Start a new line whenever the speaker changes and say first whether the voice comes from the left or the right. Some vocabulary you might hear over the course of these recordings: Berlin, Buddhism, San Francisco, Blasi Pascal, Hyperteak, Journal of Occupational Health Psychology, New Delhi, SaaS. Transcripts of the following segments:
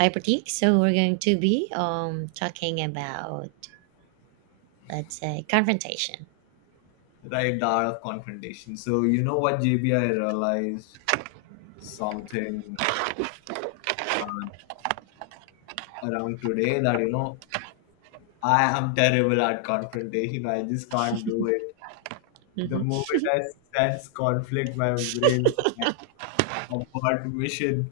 right: Hyperteak. So we're going to be talking about, let's say, confrontation.
left: Right hour of confrontation. So you know what, J B I realized something, um, around today, that you know I am terrible at confrontation. I just can't do it. The
right: Hmm.
left: moment I sense conflict, my brain's like abort mission.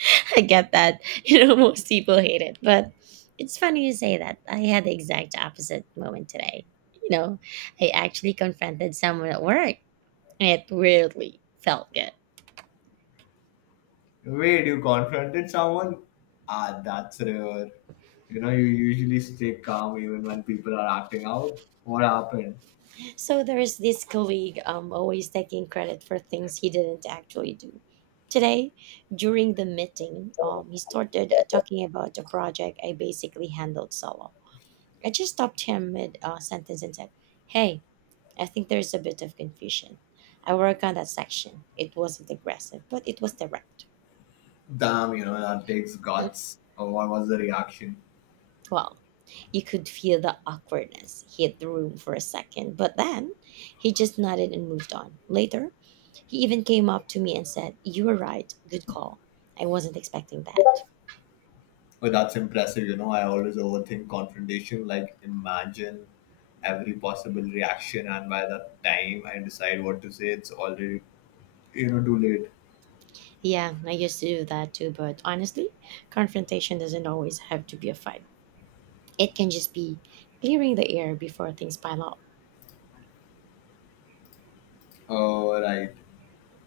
right: I get that. You know, most people hate it, but it's funny you say that. I had the exact opposite moment today. You know, I actually confronted someone at work, and it really felt good.
left: Wait, you confronted someone? Ah, that's rare. You know, you usually stay calm even when people are acting out. What happened?
right: So there is this colleague, always taking credit for things he didn't actually do. Today, during the meeting, he started talking about a project I basically handled solo. I just stopped him mid sentence and said, "Hey, I think there's a bit of confusion. I work on that section." It wasn't aggressive, but it was direct.
left: Damn, you know, that takes guts. Or what was the reaction?
right: Well, you could feel the awkwardness hit the room for a second, but then he just nodded and moved on. Later, he even came up to me and said, "You were right. Good call." I wasn't expecting that.
left: Oh, that's impressive. You know, I always overthink confrontation. Like, imagine every possible reaction, and by the time I decide what to say, it's already, you know, too late.
right: Yeah, I used to do that too, but honestly, confrontation doesn't always have to be a fight. It can just be clearing the air before things pile up.
left: Oh, right.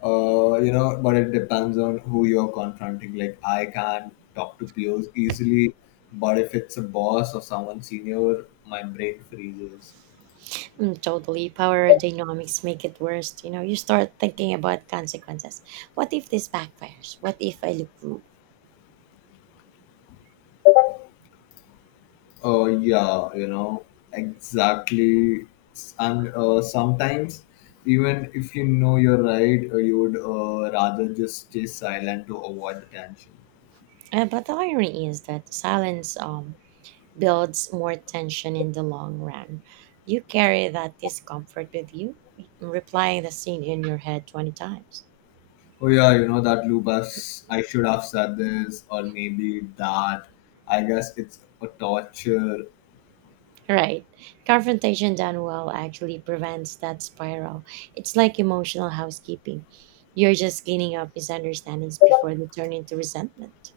left: You know, but it depends on who you're confronting. Like, I can talk to peers easily, but if it's a boss or someone senior, my brain freezes.
right: Mm, totally. Power dynamics make it worse. You know, you start thinking about consequences. What if this backfires? What if I look rude?
left: Oh yeah, you know, exactly. And sometimes, even if you know you're right, you would rather just stay silent to avoid the tension.
right: But the irony is that silence builds more tension in the long run. You carry that discomfort with you, replying the scene in your head 20 times.
left: Oh, yeah, you know, that loop has, I should have said this, or maybe that. I guess it's a torture.
right: Right. Confrontation done well actually prevents that spiral. It's like emotional housekeeping. You're just cleaning up misunderstandings before they turn into resentment.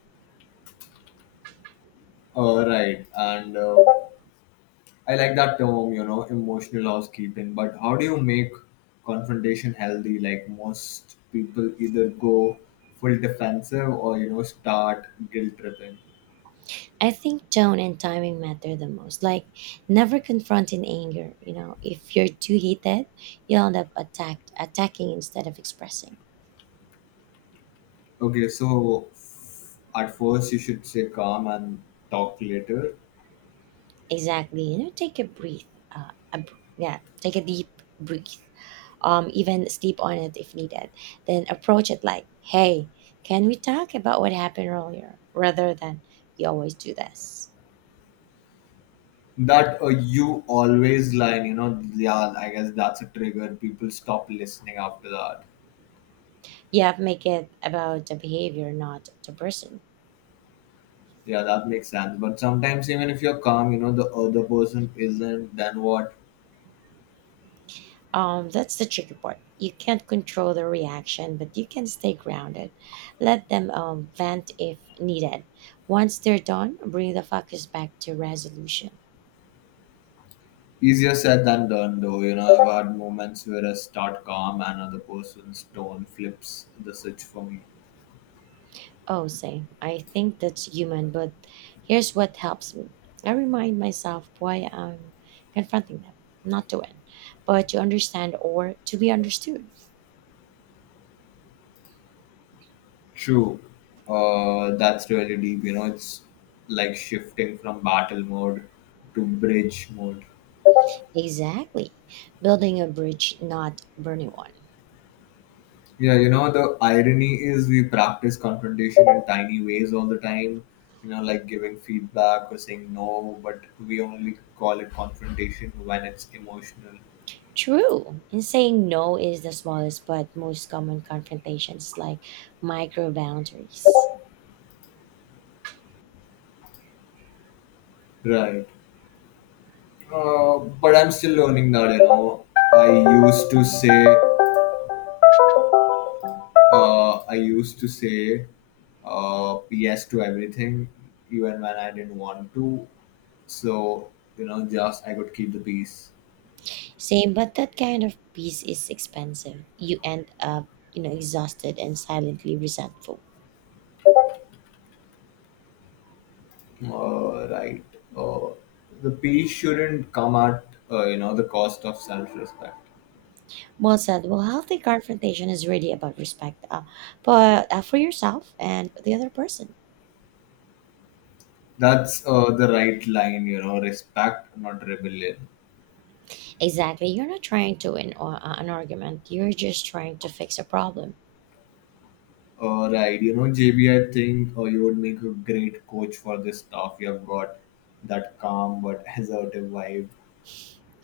left: Right. And I like that term, you know, emotional housekeeping. But how do you make confrontation healthy? Like most people either go full defensive or, you know, start guilt tripping.
right: I think tone and timing matter the most. Like, never confront in anger. You know, if you're too heated, you'll end up attacking instead of expressing.
left: Okay, so at first you should say calm and talk later.
right: Exactly. You know, take a breath. Yeah, take a deep breath. Even sleep on it if needed. Then approach it like, "Hey, can we talk about what happened earlier?" Rather than, "You always do this."
left: That you always line, you know, yeah, I guess that's a trigger. People stop listening after that.
right: Yeah, make it about the behavior, not the person.
left: Yeah, that makes sense. But sometimes even if you're calm, you know, the other person isn't. Then what?
right: That's the tricky part. You can't control the reaction, but you can stay grounded. Let them vent if needed. Once they're done, bring the focus back to resolution.
left: Easier said than done, though. You know, I've had moments where I start calm and other person's tone flips the switch for me.
right: Oh, say, I think that's human, but here's what helps me. I remind myself why I'm confronting them, not to win, but to understand or to be understood.
left: True. That's really deep. You know, it's like shifting from battle mode to bridge mode.
right: Exactly. Building a bridge, not burning one.
left: Yeah, you know, the irony is we practice confrontation in tiny ways all the time, you know, like giving feedback or saying no, but we only call it confrontation when it's emotional.
right: True. And saying no is the smallest but most common confrontations, like micro boundaries.
left: Right. But I'm still learning that, you know. I used to say, I used to say yes to everything, even when I didn't want to. So, you know, just I could keep the peace.
right: Same, but that kind of peace is expensive. You end up, you know, exhausted and silently resentful.
left: Right. Uh, the peace shouldn't come at, you know, the cost of self respect.
right: Well said. Well, healthy confrontation is really about respect, but for yourself and the other person.
left: That's the right line, you know, respect, not rebellion.
right: Exactly. You're not trying to win or, an argument. You're just trying to fix a problem.
left: Alright, you know, JB, I think you would make a great coach for this stuff. You have got that calm but assertive vibe.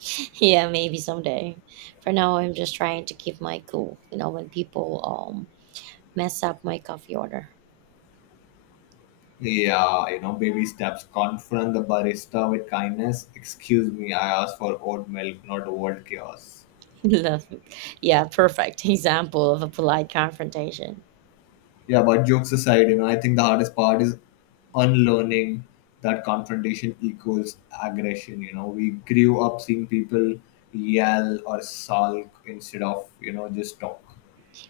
right: Yeah, maybe someday. For now, I'm just trying to keep my cool. You know, when people mess up my coffee order.
left: Yeah, you know, baby steps. Confront the barista with kindness. Excuse me, I asked for oat milk, not world chaos.
right: Love it. Yeah, perfect example of a polite confrontation.
left: Yeah, but jokes aside, you know, I think the hardest part is unlearning that confrontation equals aggression. You know, we grew up seeing people yell or sulk instead of, you know, just talk.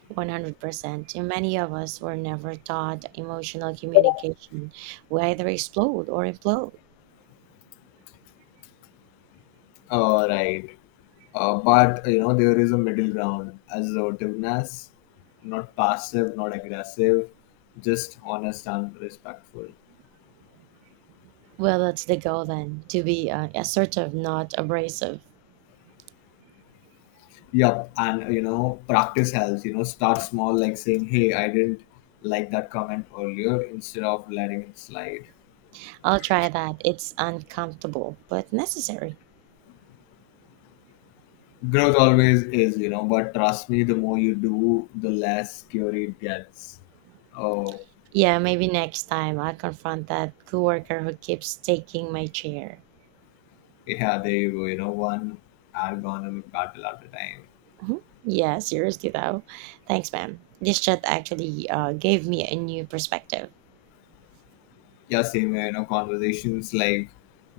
right: 100%. And many of us were never taught emotional communication. We either explode or implode.
left: Right. But you know there is a middle ground as assertiveness, not passive, not aggressive, just honest and respectful.
right: Well, that's the goal then, to be assertive, not abrasive.
left: Yup, and you know practice helps. You know, start small, like saying, "Hey, I didn't like that comment earlier," instead of letting it slide.
right: I'll try that. It's uncomfortable, but necessary.
left: Growth always is, you know, but trust me, the more you do, the less scary it gets. Oh,
right: Yeah, maybe next time I'll confront that coworker who keeps taking my chair.
left: yeah, there you go. You know, one ergonomic battle at a time.
right: Mhm. Yeah, seriously though. Thanks, ma'am. This chat actually gave me a new perspective.
left: Yeah, same here. You know, conversations like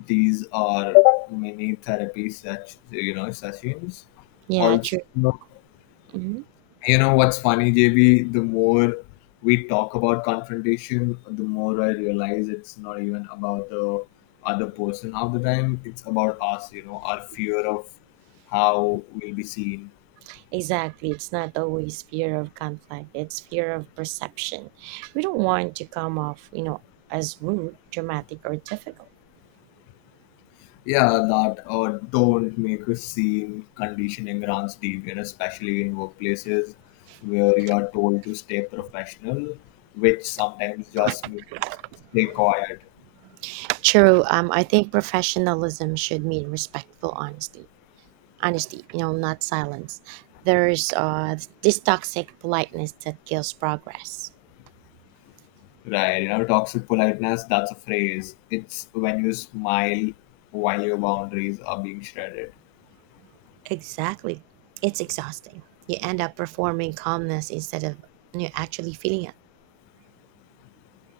left: these are mini therapy such you know sessions.
right: Yeah,
left: Also,
right: true. Hmm.
left: you know what's funny, JB? The more we talk about confrontation, the more I realize it's not even about the other person half the time. It's about us. You know, our fear of how we'll be seen.
right: Exactly. It's not always fear of conflict. It's fear of perception. We don't want to come off, you know, as rude, dramatic, or difficult.
left: Yeah, that don't make a scene conditioning runs deep, and especially in workplaces where you are told to stay professional, which sometimes just means stay quiet,
right: True. I think professionalism should mean respectful honesty. Honesty, you know, not silence. There's this toxic politeness that kills progress.
left: right? You know, toxic politeness, that's a phrase. It's when you smile while your boundaries are being shredded.
right: Exactly. It's exhausting. You end up performing calmness instead of, you know, actually feeling it.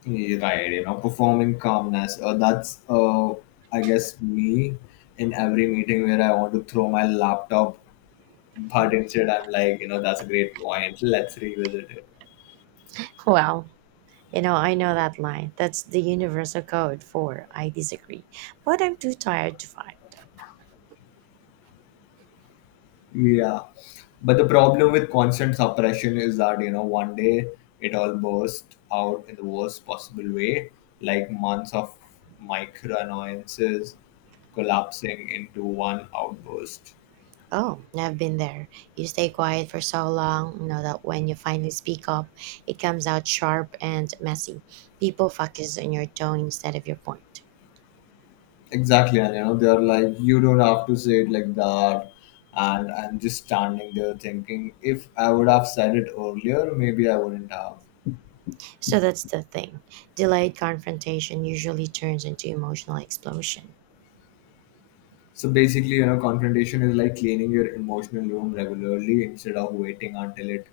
left: Yeah, right, you know, performing calmness. I guess, me in every meeting where I want to throw my laptop, but
right: Mm.
left: instead I'm like, you know, that's a great point, let's revisit it.
right: Well, you know, I know that line. That's the universal code for, "I disagree, but I'm too tired to fight."
left: Yeah, but the problem with constant suppression is that, you know, one day it all bursts out in the worst possible way, like months of micro annoyances collapsing into one outburst.
right: Oh, I've been there. You stay quiet for so long, you know, that when you finally speak up, it comes out sharp and messy. People focus on your tone instead of your point.
left: Exactly, and you know they're like, you don't have to say it like that, and I'm just standing there thinking, if I would have said it earlier, maybe I wouldn't have.
right: So that's the thing. Delayed confrontation usually turns into emotional explosion.
left: So basically, you know, confrontation is like cleaning your emotional room regularly instead of waiting until it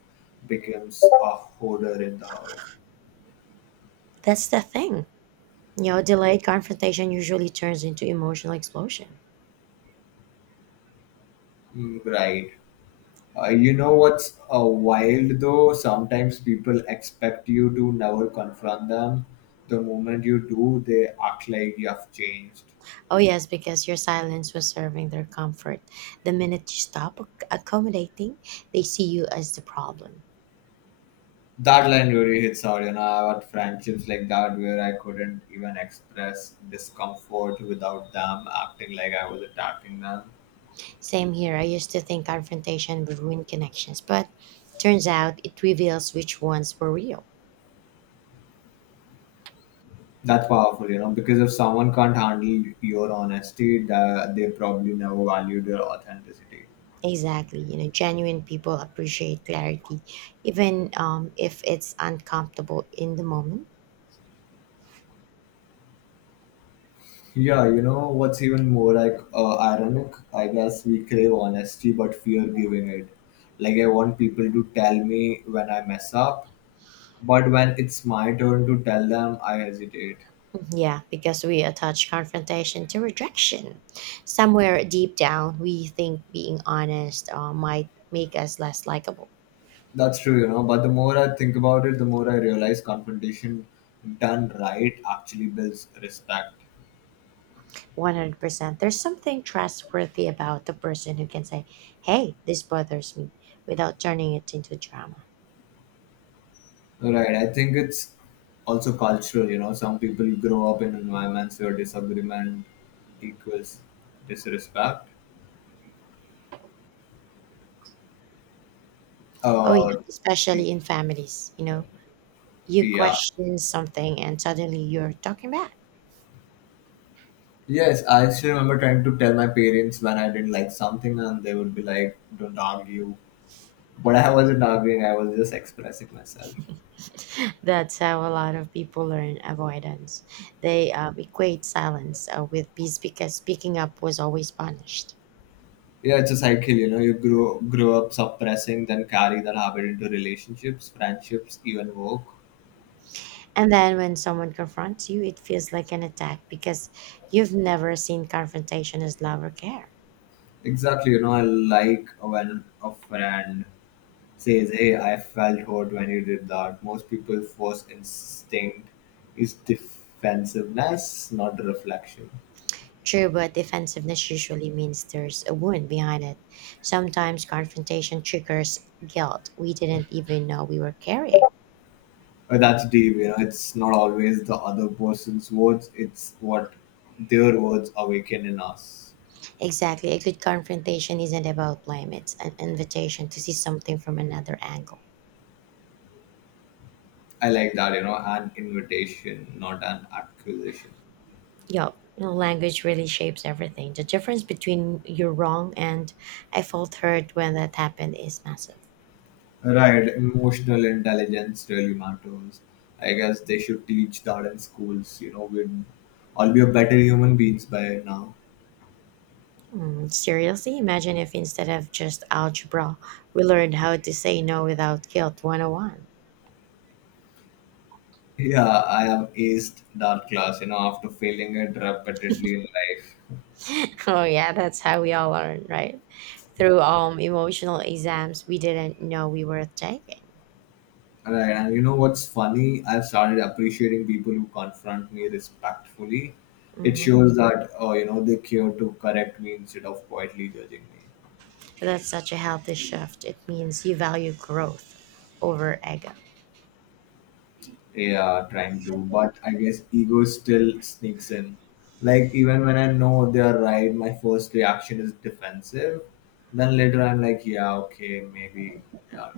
left: becomes a hoarder in the house.
right: That's the thing. You know, delayed confrontation usually turns into emotional explosion.
left: Mm, right. You know what's wild though? Sometimes people expect you to never confront them. The moment you do, they act like you have changed.
right: Oh, yes, because your silence was serving their comfort. The minute you stop accommodating, they see you as the problem.
left: That line really hits hard. You know, I had friendships like that where I couldn't even express discomfort without them acting like I was attacking them.
right: Same here. I used to think confrontation would ruin connections, but turns out it reveals which ones were real.
left: That's powerful, you know, because if someone can't handle your honesty, that they probably never valued your authenticity.
right: Exactly. You know, genuine people appreciate clarity, even if it's uncomfortable in the moment.
left: Yeah, you know what's even more like, ironic? I guess we crave honesty but fear giving it. Like, I want people to tell me when I mess up, but when it's my turn to tell them, I hesitate.
right: Yeah, because we attach confrontation to rejection. Somewhere deep down, we think being honest might make us less likable.
left: That's true, you know. But the more I think about it, the more I realize confrontation done right actually builds respect.
right: 100%. There's something trustworthy about the person who can say, "Hey, this bothers me," without turning it into drama.
left: Right. I think it's also cultural, you know. Some people grow up in environments where disagreement equals disrespect.
right: Oh, yeah,
left: Uh,
right: especially in families. You know, you
left: yeah.
right: question something and suddenly you're talking back.
left: Yes, I still remember trying to tell my parents when I didn't like something, and they would be like, don't argue. But I wasn't arguing, I was just expressing myself.
right: That's how a lot of people learn avoidance. They equate silence with peace because speaking up was always punished.
left: Yeah, it's a cycle, you know. You grow up suppressing, then carry that habit into relationships, friendships, even work.
right: And then when someone confronts you, it feels like an attack because you've never seen confrontation as love or care.
left: Exactly, you know. I like when a friend says, Hey, I felt hurt when you did that. Most people's first instinct is defensiveness, not reflection.
right: True, but defensiveness usually means there's a wound behind it. Sometimes confrontation triggers guilt we didn't even know we were carrying.
left: But that's deep, you know, it's not always the other person's words, it's what their words awaken in us.
right: Exactly, a good confrontation isn't about blame, it's an invitation to see something from another angle.
left: I like that, you know, an invitation, not an accusation.
right: Yup, you know, language really shapes everything. The difference between "you're wrong" and "I felt hurt when that happened" is massive.
left: Right, emotional intelligence really matters. I guess they should teach that in schools, you know, we'd all be a better human beings by now.
right: Mm, seriously, imagine if instead of just algebra, we learned how to say no without guilt 101. Oh, one.
left: Yeah, I have aced that class, you know, after failing it repeatedly in life.
right: Oh yeah, that's how we all learn, right? Through emotional exams we didn't know we were taking.
left: Right, and you know what's funny? I've started appreciating people who confront me respectfully. It
right: Hmm.
left: shows that, you know, they care to correct me instead of quietly judging me.
right: That's such a healthy shift. It means you value growth over ego.
left: Yeah, trying to, but I guess ego still sneaks in. Like, even when I know they're right, my first reaction is defensive. Then later I'm like, yeah, okay, maybe. Yeah,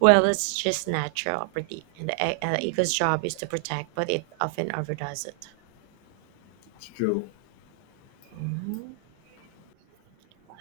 right: Well, it's just natural property, and the ego's job is to protect, but it often overdoes it.
left: it's true.
right: Mhm.